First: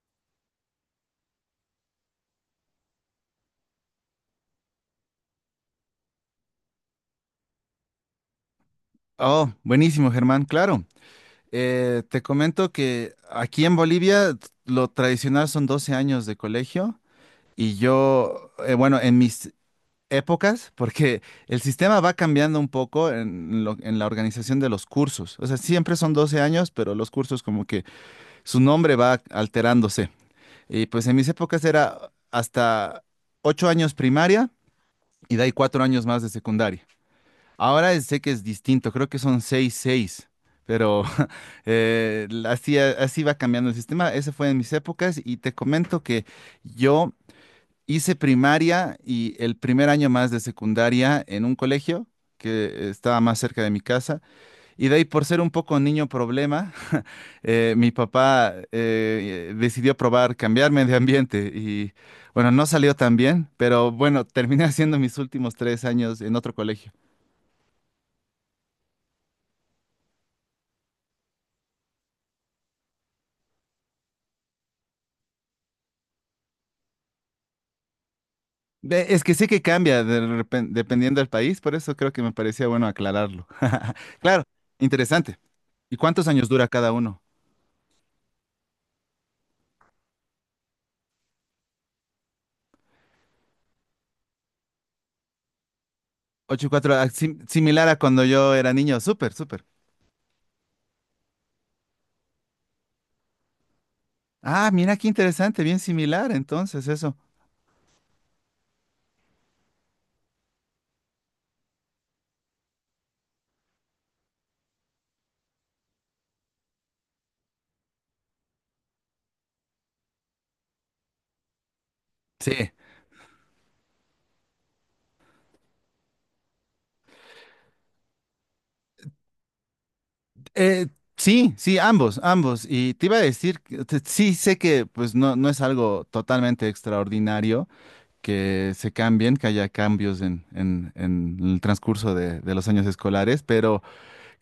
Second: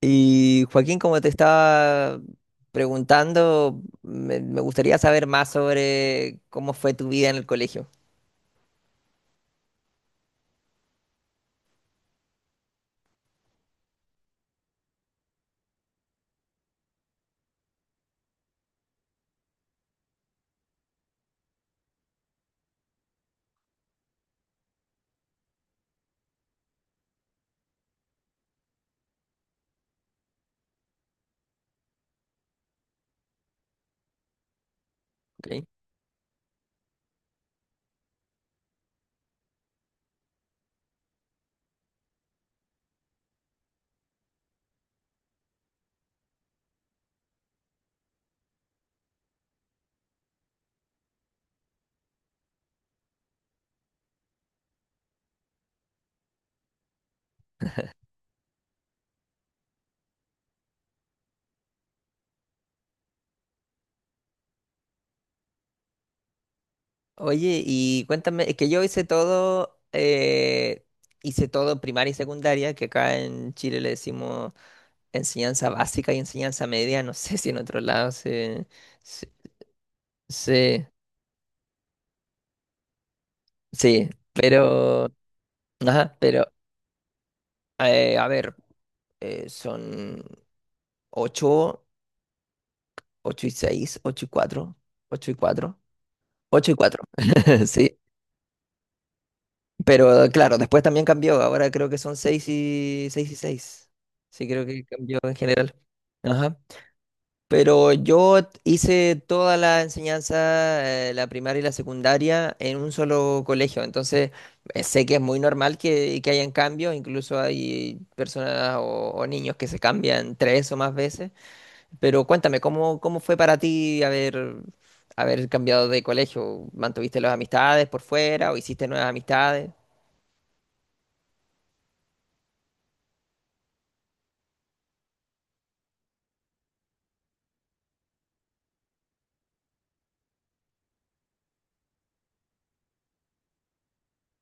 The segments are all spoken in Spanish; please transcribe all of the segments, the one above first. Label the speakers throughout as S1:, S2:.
S1: Y Joaquín, como te estaba preguntando, me gustaría saber más sobre cómo fue tu vida en el colegio.
S2: Oh, buenísimo, Germán, claro. Te comento que aquí en Bolivia lo tradicional son 12 años de colegio y yo, bueno, en mis épocas, porque el sistema va cambiando un poco en, en la organización de los cursos. O sea, siempre son 12 años, pero los cursos como que su nombre va alterándose. Y pues en mis épocas era hasta 8 años primaria y de ahí
S1: ¿Ok?
S2: 4 años más de secundaria. Ahora sé que es distinto, creo que son 6 6, pero así, así va cambiando el sistema. Ese fue en mis épocas y te comento que yo hice primaria y el primer año más de secundaria en un colegio que estaba más cerca de mi casa. Y de ahí, por ser un poco niño problema, mi papá decidió probar cambiarme de ambiente y bueno, no salió tan bien, pero bueno, terminé haciendo mis últimos 3 años en otro colegio.
S1: Oye, y cuéntame, es que yo hice todo primaria y secundaria, que acá en Chile le decimos enseñanza básica y enseñanza media, no sé si en otros lados se,
S2: Es
S1: se-
S2: que sí que cambia de
S1: se-
S2: dependiendo del país, por eso creo que me parecía bueno aclararlo.
S1: sí,
S2: Claro,
S1: pero,
S2: interesante. ¿Y
S1: ajá,
S2: cuántos
S1: pero,
S2: años dura cada uno?
S1: a ver, son ocho. Ocho y seis, 8 y cuatro, 8 y cuatro,
S2: Ocho y
S1: 8 y
S2: cuatro,
S1: cuatro.
S2: ah, similar
S1: Sí,
S2: a cuando yo era niño, súper, súper.
S1: pero claro, después también cambió. Ahora creo que son 6 y 6 y seis. Sí, creo
S2: Ah,
S1: que
S2: mira qué
S1: cambió en
S2: interesante,
S1: general.
S2: bien similar
S1: Ajá.
S2: entonces eso.
S1: Pero yo hice toda la enseñanza, la primaria y la secundaria, en un solo colegio. Entonces, sé que es muy normal que hayan cambios. Incluso hay personas o niños que se cambian tres o más veces. Pero cuéntame,
S2: Sí.
S1: ¿cómo, cómo fue para ti haber, haber cambiado de colegio? ¿Mantuviste las amistades por fuera o hiciste nuevas amistades?
S2: Eh, sí, sí, ambos, ambos. Y te iba a decir, que sí sé que pues no, no es algo totalmente extraordinario que se cambien, que haya cambios en, en el transcurso de los años escolares, pero…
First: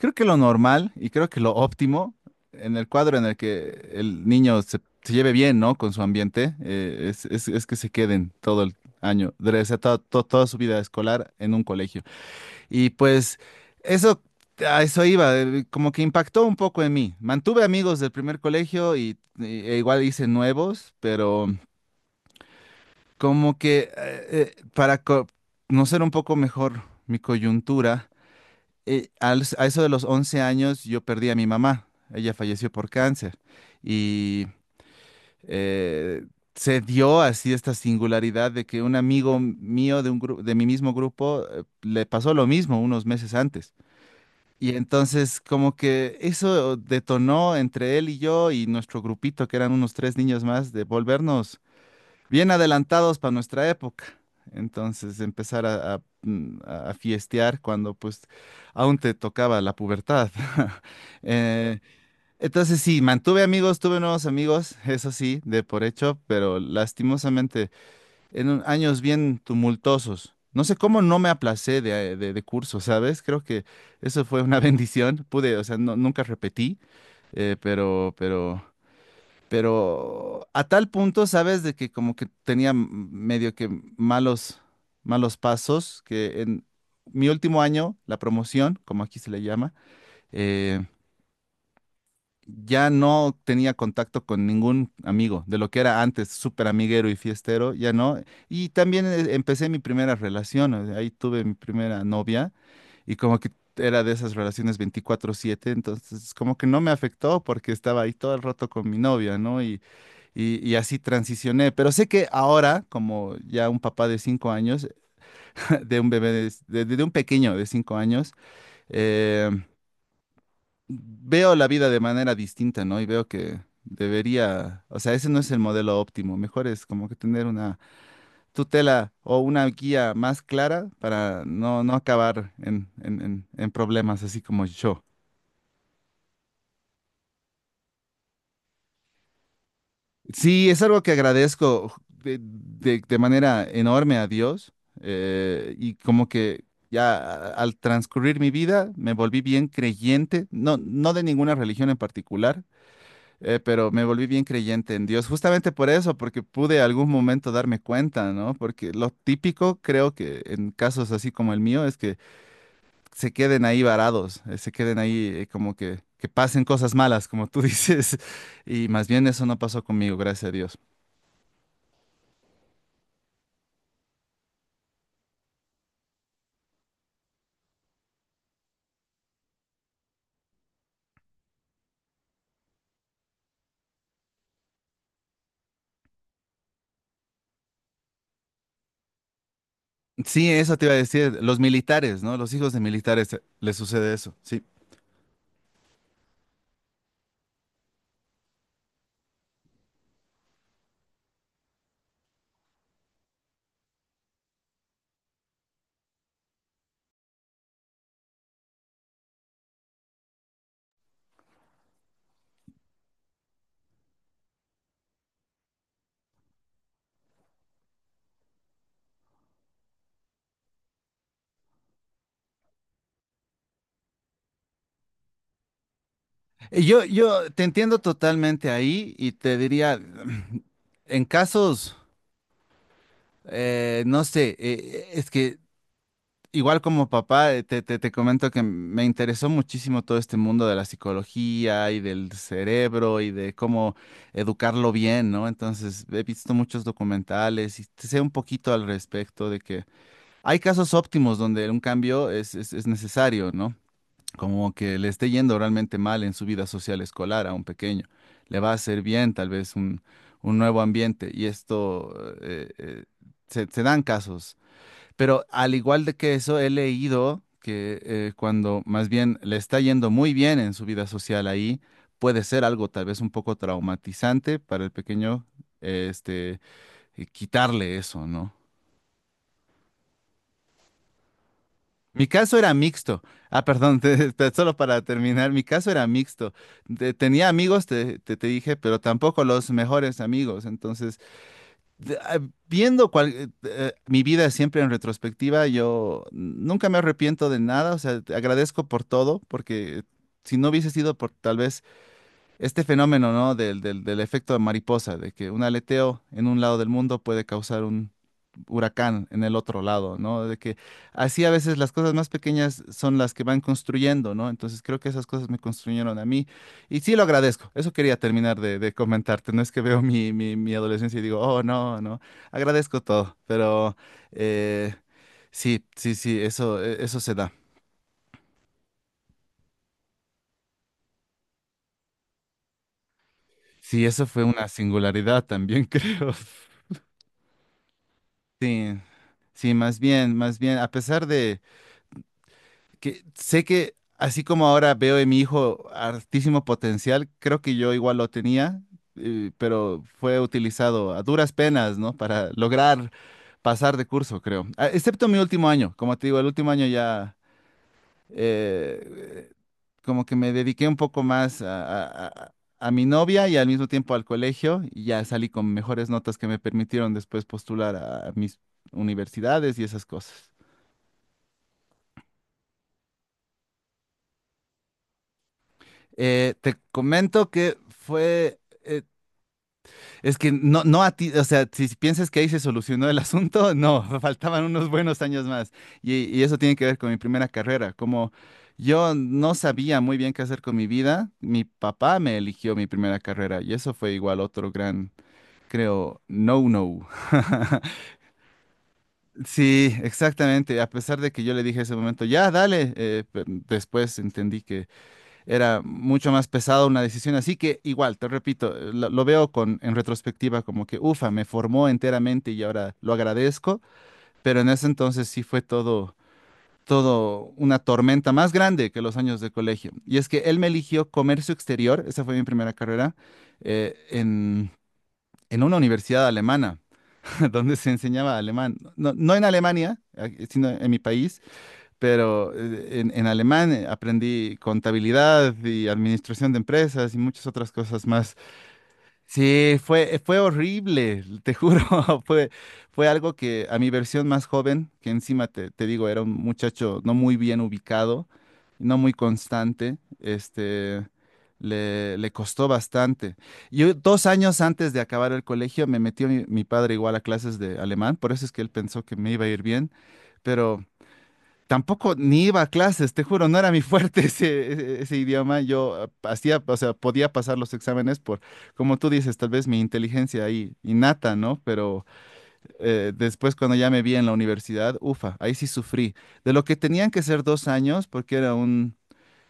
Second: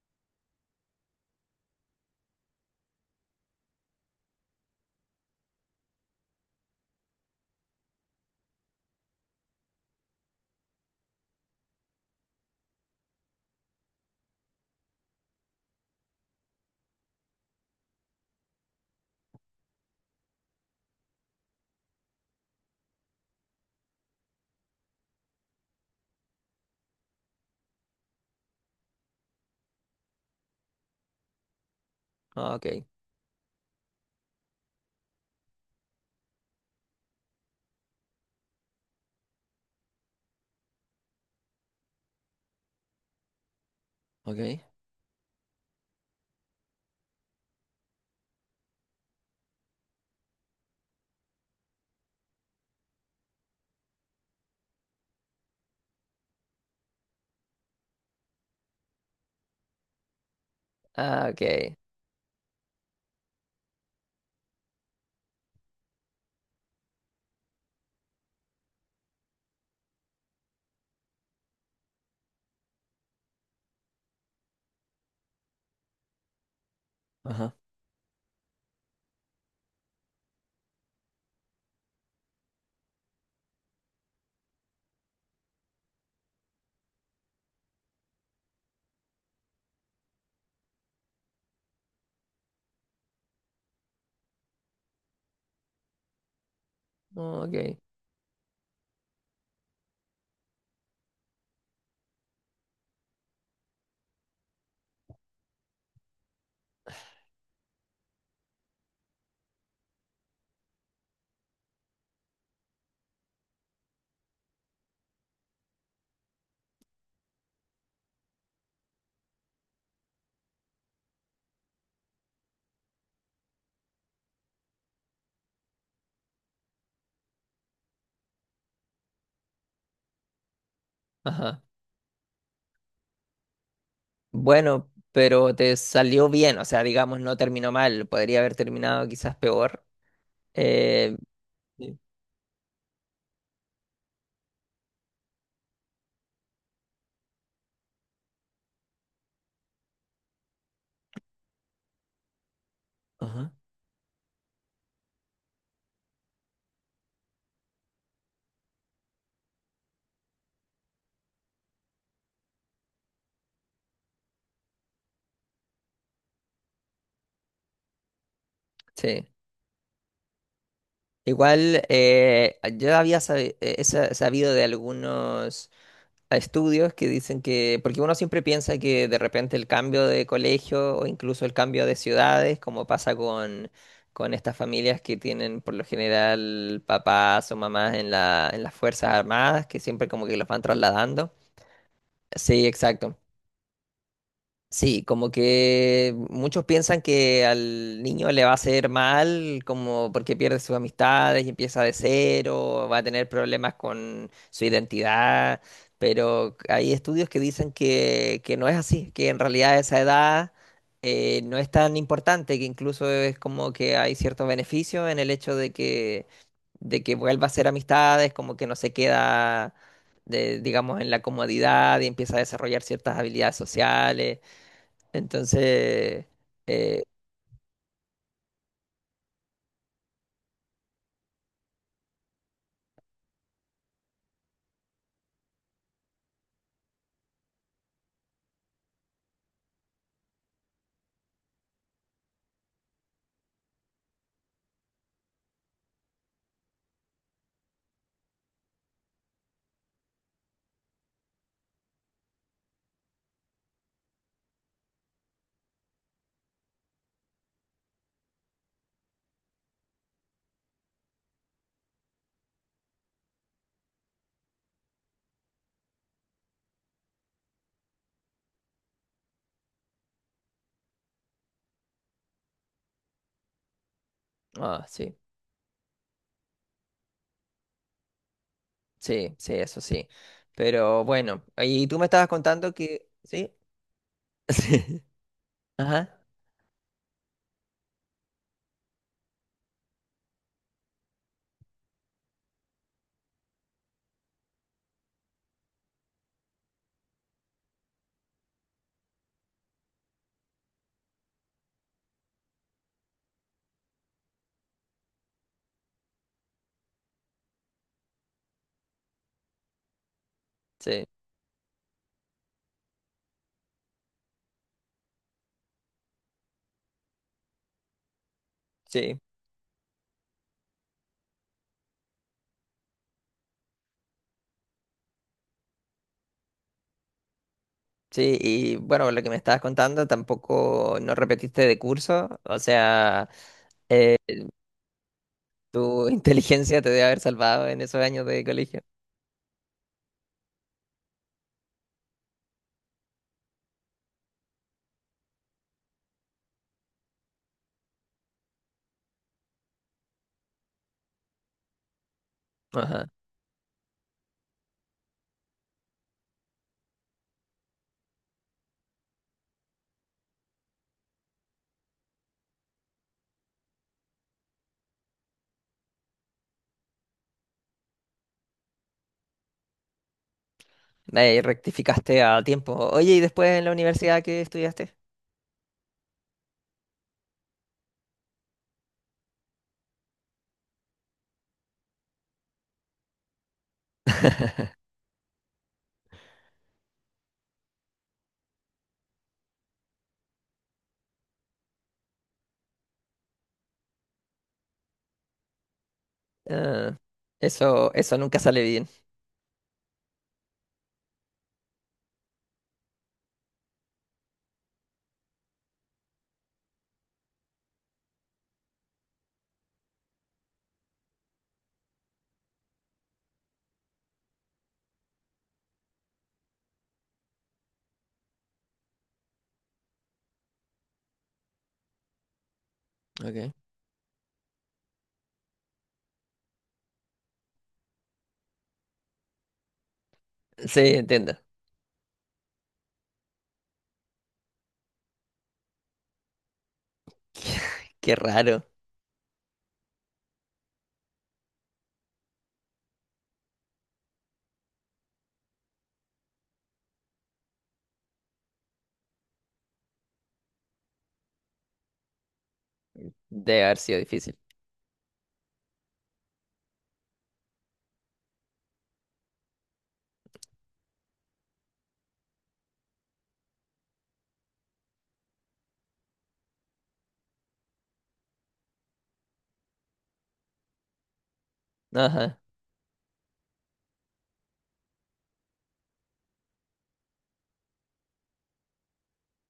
S2: Creo que lo normal y creo que lo óptimo en el cuadro en el que el niño se, se lleve bien, ¿no? Con su ambiente, es, es que se queden todo el año, o sea, toda su vida escolar en un colegio. Y pues eso, a eso iba, como que impactó un poco en mí. Mantuve amigos del primer colegio y, e igual hice nuevos, pero como que para conocer un poco mejor mi coyuntura a eso de los 11 años yo perdí a mi mamá. Ella
S1: Ah,
S2: falleció
S1: ok,
S2: por cáncer. Y eh, se dio así esta singularidad de que un amigo mío de, un de mi mismo grupo le pasó lo mismo unos meses antes.
S1: ok.
S2: Y entonces como que eso detonó entre él y yo y nuestro grupito, que eran unos tres niños más, de volvernos bien adelantados para nuestra época. Entonces, empezar a fiestear cuando pues aún te tocaba la pubertad.
S1: Ah, ok.
S2: Eh, entonces, sí, mantuve amigos, tuve nuevos amigos, eso sí, de por hecho, pero lastimosamente en años bien tumultuosos. No sé cómo no me aplacé de, de curso, ¿sabes? Creo que eso fue una bendición. Pude, o sea, nunca repetí,
S1: Ajá.
S2: eh, pero, pero pero a tal punto, sabes, de que como que tenía medio que malos, malos pasos, que en mi último año, la promoción, como aquí se le llama, eh, ya no tenía contacto con ningún amigo, de lo que era antes súper amiguero y
S1: Ok.
S2: fiestero, ya no. Y también empecé mi primera relación, o sea, ahí tuve mi primera novia y como que era de esas relaciones 24/7, entonces como que no me afectó porque estaba ahí todo el rato con mi novia, ¿no? Y así transicioné, pero sé que ahora, como ya un papá de 5 años, de un bebé, de un pequeño de 5 años, eh, veo la vida de manera distinta, ¿no? Y veo que debería, o sea, ese no es el modelo óptimo, mejor es como que tener una tutela o una guía más clara para
S1: Ajá.
S2: no, no acabar en, en problemas así como
S1: Bueno,
S2: yo.
S1: pero te salió bien, o sea, digamos, no terminó mal. Podría haber terminado quizás peor.
S2: Sí, es algo que
S1: Eh,
S2: agradezco
S1: Sí.
S2: de, de manera enorme a Dios y como que ya al transcurrir mi vida me volví bien creyente, no, no de ninguna religión en particular,
S1: Ajá.
S2: pero me volví bien creyente en Dios, justamente por eso, porque pude algún momento darme cuenta, ¿no? Porque lo típico creo que en casos así como el mío es que se queden ahí varados, se queden ahí como que pasen cosas malas, como tú dices, y más
S1: Sí.
S2: bien eso no pasó conmigo, gracias a Dios.
S1: Igual, yo había sabido de algunos. A estudios que dicen que, porque uno siempre piensa que de repente el cambio de colegio o incluso el cambio de ciudades, como pasa con estas familias que tienen por lo general papás o mamás en la, en las Fuerzas Armadas, que siempre como que los
S2: Sí,
S1: van
S2: eso te iba a
S1: trasladando.
S2: decir, los militares, ¿no? Los
S1: Sí,
S2: hijos de
S1: exacto.
S2: militares les sucede eso, sí.
S1: Sí, como que muchos piensan que al niño le va a hacer mal, como porque pierde sus amistades y empieza de cero, va a tener problemas con su identidad, pero hay estudios que dicen que no es así, que en realidad esa edad no es tan importante, que incluso es como que hay ciertos beneficios en el hecho de que vuelva a hacer amistades, como que no se queda, digamos, en la comodidad y empieza a desarrollar ciertas habilidades sociales. Entonces, eh,
S2: Yo te entiendo totalmente ahí y te diría, en casos, no sé, es que igual como papá, te comento que me interesó muchísimo todo este mundo de la psicología y del cerebro y de cómo educarlo bien, ¿no? Entonces, he visto muchos documentales y sé un poquito al respecto de que hay casos óptimos donde un cambio es, es necesario, ¿no? Como que le esté yendo realmente mal en su vida social escolar a un pequeño. Le va a hacer bien tal vez un nuevo ambiente y esto eh, eh, se, se dan casos. Pero al igual de que eso, he leído que cuando más bien le está yendo muy bien en su vida social ahí, puede ser algo tal vez un poco traumatizante para
S1: ah,
S2: el
S1: sí,
S2: pequeño, eh, este, quitarle eso, ¿no?
S1: sí, sí, eso sí. Pero bueno, y tú me
S2: Mi
S1: estabas
S2: caso
S1: contando
S2: era
S1: que,
S2: mixto.
S1: sí,
S2: Ah, perdón, solo
S1: sí,
S2: para terminar, mi caso era
S1: ajá,
S2: mixto. Tenía amigos, te dije, pero tampoco los mejores amigos. Entonces, de- ah, viendo mi vida siempre en retrospectiva, yo nunca me arrepiento de nada. O sea, te agradezco por todo, porque si no hubiese sido por tal vez este fenómeno, ¿no? Del efecto de mariposa, de que un aleteo en un lado del mundo puede causar un huracán en el otro lado, ¿no? De que
S1: sí,
S2: así a veces las cosas más pequeñas son las que van construyendo, ¿no? Entonces creo que esas cosas me construyeron a mí y sí lo agradezco. Eso quería terminar de
S1: sí,
S2: comentarte. No es que veo mi adolescencia y digo, oh, no, no. Agradezco todo, pero eh, sí, sí, sí, eso, eso se da.
S1: sí, y bueno, lo que me estabas contando tampoco no repetiste de curso, o sea,
S2: Sí,
S1: eh,
S2: eso fue una singularidad también,
S1: tu
S2: creo.
S1: inteligencia te debe haber salvado en esos años de colegio.
S2: Sí, sí, más bien, a pesar de que sé que así como ahora veo en mi hijo altísimo potencial, creo que yo igual lo tenía, pero fue utilizado a duras penas, ¿no? Para
S1: Ajá,
S2: lograr pasar de curso, creo. Ah, excepto mi último año, como te digo, el último año ya eh, como que me dediqué un poco más a mi novia y al mismo tiempo al colegio y ya salí con mejores notas que me permitieron después postular a mis universidades y esas cosas.
S1: ahí rectificaste a tiempo. Oye, ¿y después en la universidad qué estudiaste?
S2: Te comento que fue, es que no, no a ti, o sea, si piensas que ahí se solucionó el asunto, no, faltaban unos buenos años más. Y eso tiene que ver con mi primera carrera. Como yo no sabía muy bien qué hacer con mi vida, mi papá me eligió mi primera carrera y eso fue igual otro gran, creo,
S1: Ah,
S2: no-no.
S1: eso nunca sale bien.
S2: Sí, exactamente. A pesar de que yo le dije en ese momento, ya, dale, después entendí que era mucho más pesado una decisión así que igual, te repito, lo veo con en retrospectiva como que ufa, me formó enteramente y ahora lo agradezco, pero en ese entonces sí fue todo una tormenta más grande que los años de colegio. Y es que él me eligió comercio exterior, esa fue mi primera carrera,
S1: Okay.
S2: eh, en, en una universidad alemana, donde se enseñaba alemán. No, no en Alemania, sino
S1: Sí,
S2: en mi
S1: entiendo.
S2: país, pero en alemán aprendí contabilidad y administración de empresas y muchas otras cosas
S1: Qué
S2: más.
S1: raro.
S2: Sí, fue, fue horrible, te juro, fue, fue algo que a mi versión más joven, que encima te digo, era un muchacho no muy bien ubicado, no muy constante, le, le costó bastante.
S1: Debe haber
S2: Yo
S1: sido
S2: dos
S1: difícil.
S2: años antes de acabar el colegio me metió mi padre igual a clases de alemán, por eso es que él pensó que me iba a ir bien, pero tampoco ni iba a clases, te juro, no era mi fuerte ese, ese idioma. Yo hacía, o sea, podía pasar los exámenes por, como tú dices, tal vez mi inteligencia ahí innata, ¿no? Pero
S1: Ajá,
S2: después cuando ya me vi en la universidad, ufa, ahí sí sufrí. De lo que tenían que ser 2 años, porque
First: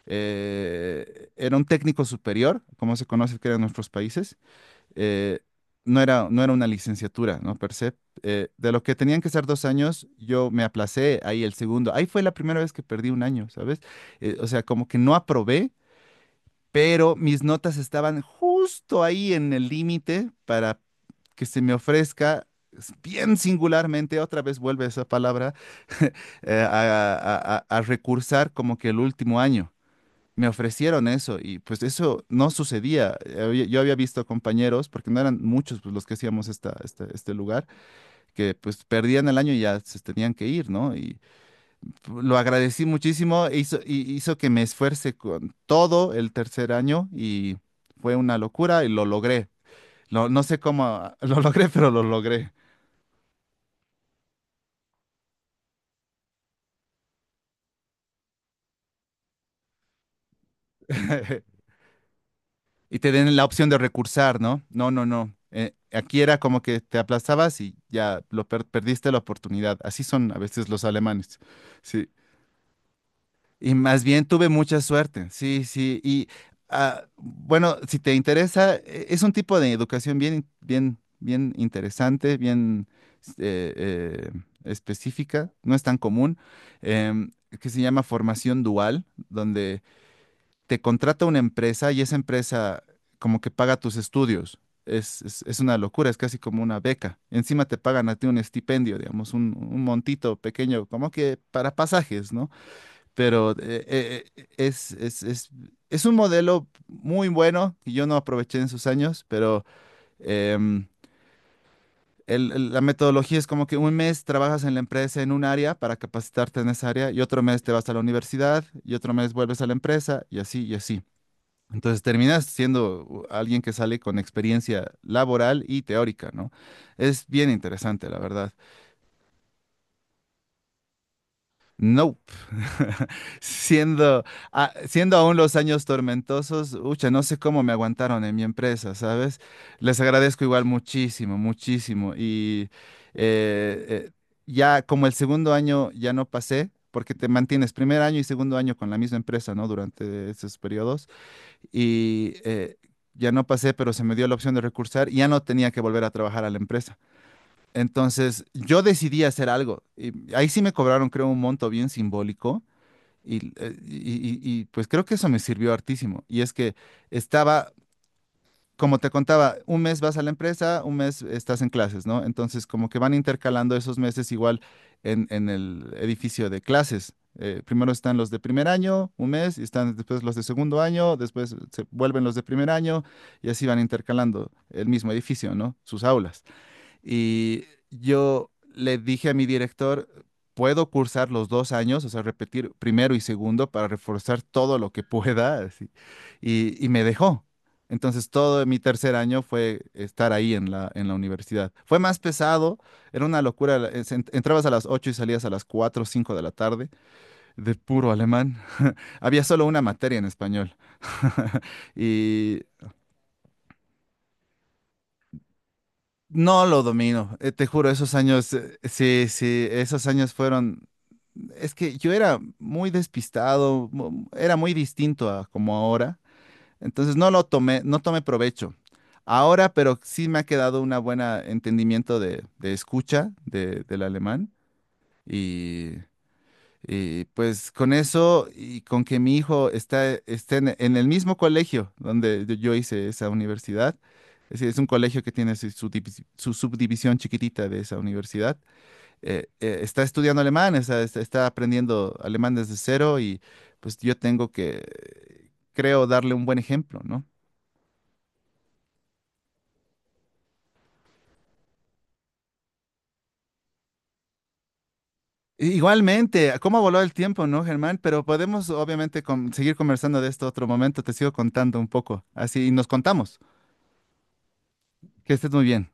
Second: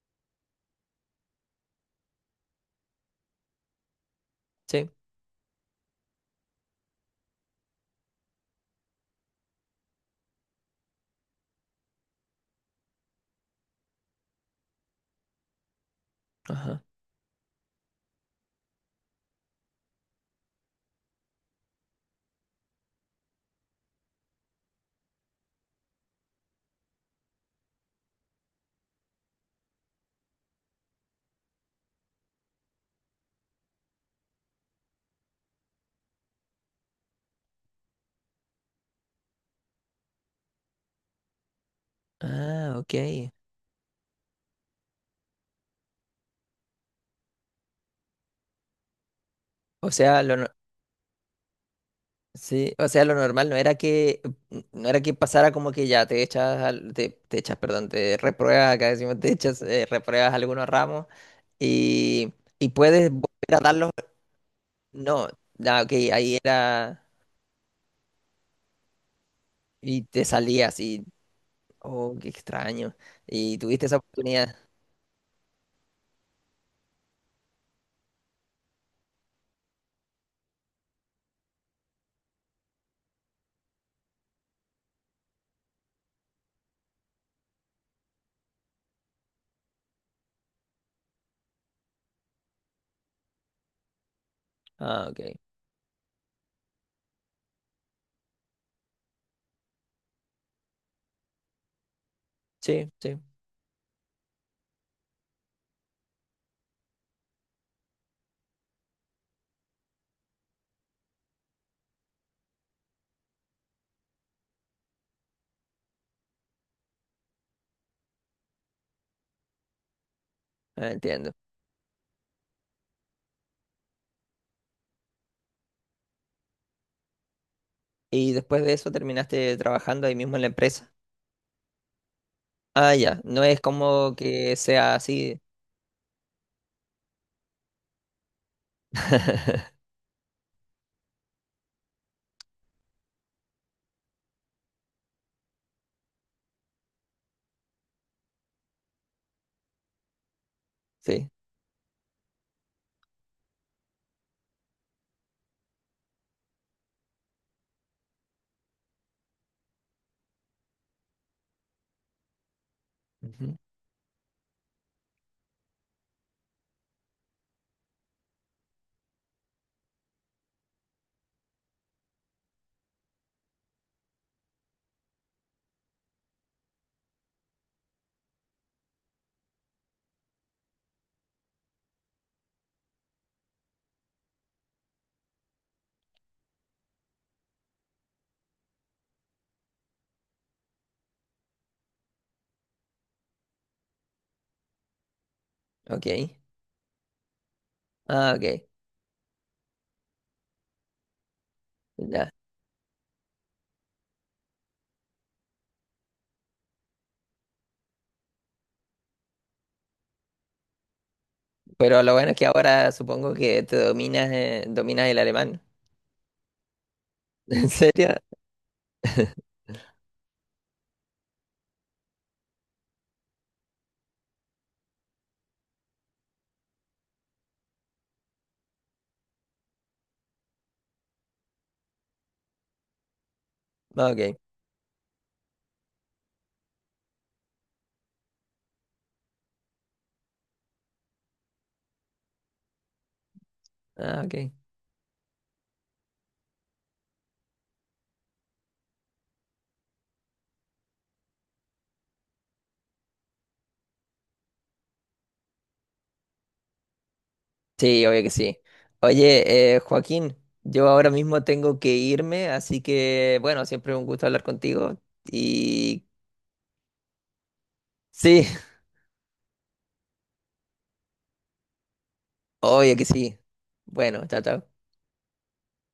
S2: era un técnico superior, como se conoce que eran nuestros países,
S1: sí,
S2: eh, no era, no era una licenciatura, ¿no? Per se. De lo que tenían que ser dos años, yo me aplacé ahí el segundo. Ahí fue la primera vez que perdí un año, ¿sabes? O sea, como que no aprobé,
S1: ajá.
S2: pero mis notas estaban justo ahí en el límite para que se me ofrezca. Bien singularmente, otra vez vuelve esa palabra, a recursar como que el último año. Me ofrecieron eso y pues eso no sucedía. Yo había visto compañeros, porque no eran muchos pues, los que hacíamos este lugar, que pues perdían el año y ya se tenían que ir, ¿no? Y lo
S1: Ah,
S2: agradecí
S1: ok.
S2: muchísimo, y hizo que me esfuerce con todo el tercer año y fue una locura y lo logré.
S1: O sea, lo,
S2: No
S1: no,
S2: sé cómo lo logré, pero lo logré.
S1: sí, o sea, lo normal no era que, no era que pasara como que ya te echas, te, te echas, perdón, te repruebas, acá decimos te echas, repruebas algunos ramos y, y
S2: Y
S1: puedes
S2: te
S1: volver
S2: den la
S1: a
S2: opción de
S1: darlos.
S2: recursar, ¿no? No, no,
S1: No,
S2: no.
S1: ah, ok,
S2: Aquí
S1: ahí
S2: era como que te
S1: era
S2: aplastabas y ya lo perdiste la oportunidad.
S1: y
S2: Así
S1: te
S2: son a veces
S1: salías
S2: los
S1: y,
S2: alemanes. Sí.
S1: oh, qué extraño. Y
S2: Y
S1: tuviste esa
S2: más bien tuve
S1: oportunidad.
S2: mucha suerte. Sí, sí. Y bueno, si te interesa, es un tipo de educación bien, bien, bien interesante, bien eh, eh, específica. No es tan común. em, que se llama formación dual, donde te contrata una empresa y esa empresa como que paga tus estudios.
S1: Ah, ok.
S2: Es, es una locura, es casi como una beca. Encima te pagan a ti un estipendio, digamos, un montito pequeño, como que para pasajes, ¿no?
S1: Sí, sí,
S2: Pero es un modelo muy bueno que yo no aproveché en sus años, pero em, la metodología es como que un mes trabajas en la empresa en un área para capacitarte en esa área y otro mes te vas a la universidad y otro mes vuelves a la empresa y así y así.
S1: entiendo.
S2: Entonces terminas siendo alguien que sale con experiencia laboral y teórica, ¿no? Es bien interesante, la
S1: Y
S2: verdad.
S1: después de eso terminaste trabajando ahí mismo en la empresa.
S2: Nope.
S1: Ah, ya, no es como
S2: Siendo,
S1: que sea
S2: Siendo aún
S1: así.
S2: los años tormentosos, ucha, no sé cómo me aguantaron en mi empresa, ¿sabes? Les agradezco igual muchísimo, muchísimo. Y eh, eh, ya como el segundo año ya no pasé, porque te mantienes primer año y segundo año con la misma empresa, ¿no? Durante esos periodos.
S1: Sí.
S2: Y ya no pasé, pero se me dio la opción de recursar y ya no tenía que volver a trabajar a la empresa. Entonces yo decidí hacer algo y ahí sí me cobraron, creo, un monto bien simbólico y,
S1: Ujú.
S2: pues creo que eso me sirvió hartísimo. Y es que estaba como te contaba, un mes vas a la empresa, un mes estás en clases, ¿no? Entonces, como que van intercalando esos meses igual en el edificio de clases. Primero están los de primer año, un mes, y están después los de segundo año, después se vuelven los de primer año, y así van intercalando el mismo edificio, ¿no? Sus aulas. Y yo le dije a mi director, puedo cursar los dos años, o sea, repetir primero y segundo para reforzar todo lo que pueda, así.
S1: Ok.
S2: Y me dejó. Entonces,
S1: Ah, ok.
S2: todo mi tercer año fue estar ahí en en la universidad. Fue más
S1: Ya.
S2: pesado, era una locura. Entrabas a las 8 y salías a las 4 o 5 de la tarde, de puro alemán. Había solo una materia en español.
S1: Pero lo bueno es que
S2: Y
S1: ahora supongo que te dominas, dominas el alemán.
S2: no lo domino, te
S1: ¿En
S2: juro,
S1: serio?
S2: esos años, sí, sí, esos años fueron, es que yo era muy despistado, era muy distinto a como ahora, entonces no lo tomé, no tomé provecho. Ahora, pero sí me ha quedado un buen entendimiento de escucha del
S1: Ah, ok.
S2: alemán y pues con eso y con que mi hijo esté en el mismo colegio donde yo hice esa universidad,
S1: Ah, ok.
S2: es decir, es un colegio que tiene su, su subdivisión chiquitita de esa universidad, está estudiando alemán, o sea, está aprendiendo alemán desde cero y pues yo tengo que, creo, darle un buen ejemplo, ¿no?
S1: Sí, obvio que sí. Oye, Joaquín, yo ahora mismo tengo que irme, así que bueno, siempre un gusto hablar contigo. Y
S2: Igualmente, ¿cómo voló el tiempo, no, Germán? Pero
S1: sí,
S2: podemos obviamente seguir conversando de esto otro momento, te sigo contando un poco, así nos
S1: obvio que sí.
S2: contamos.
S1: Bueno, chao, chao.
S2: Que estés muy bien.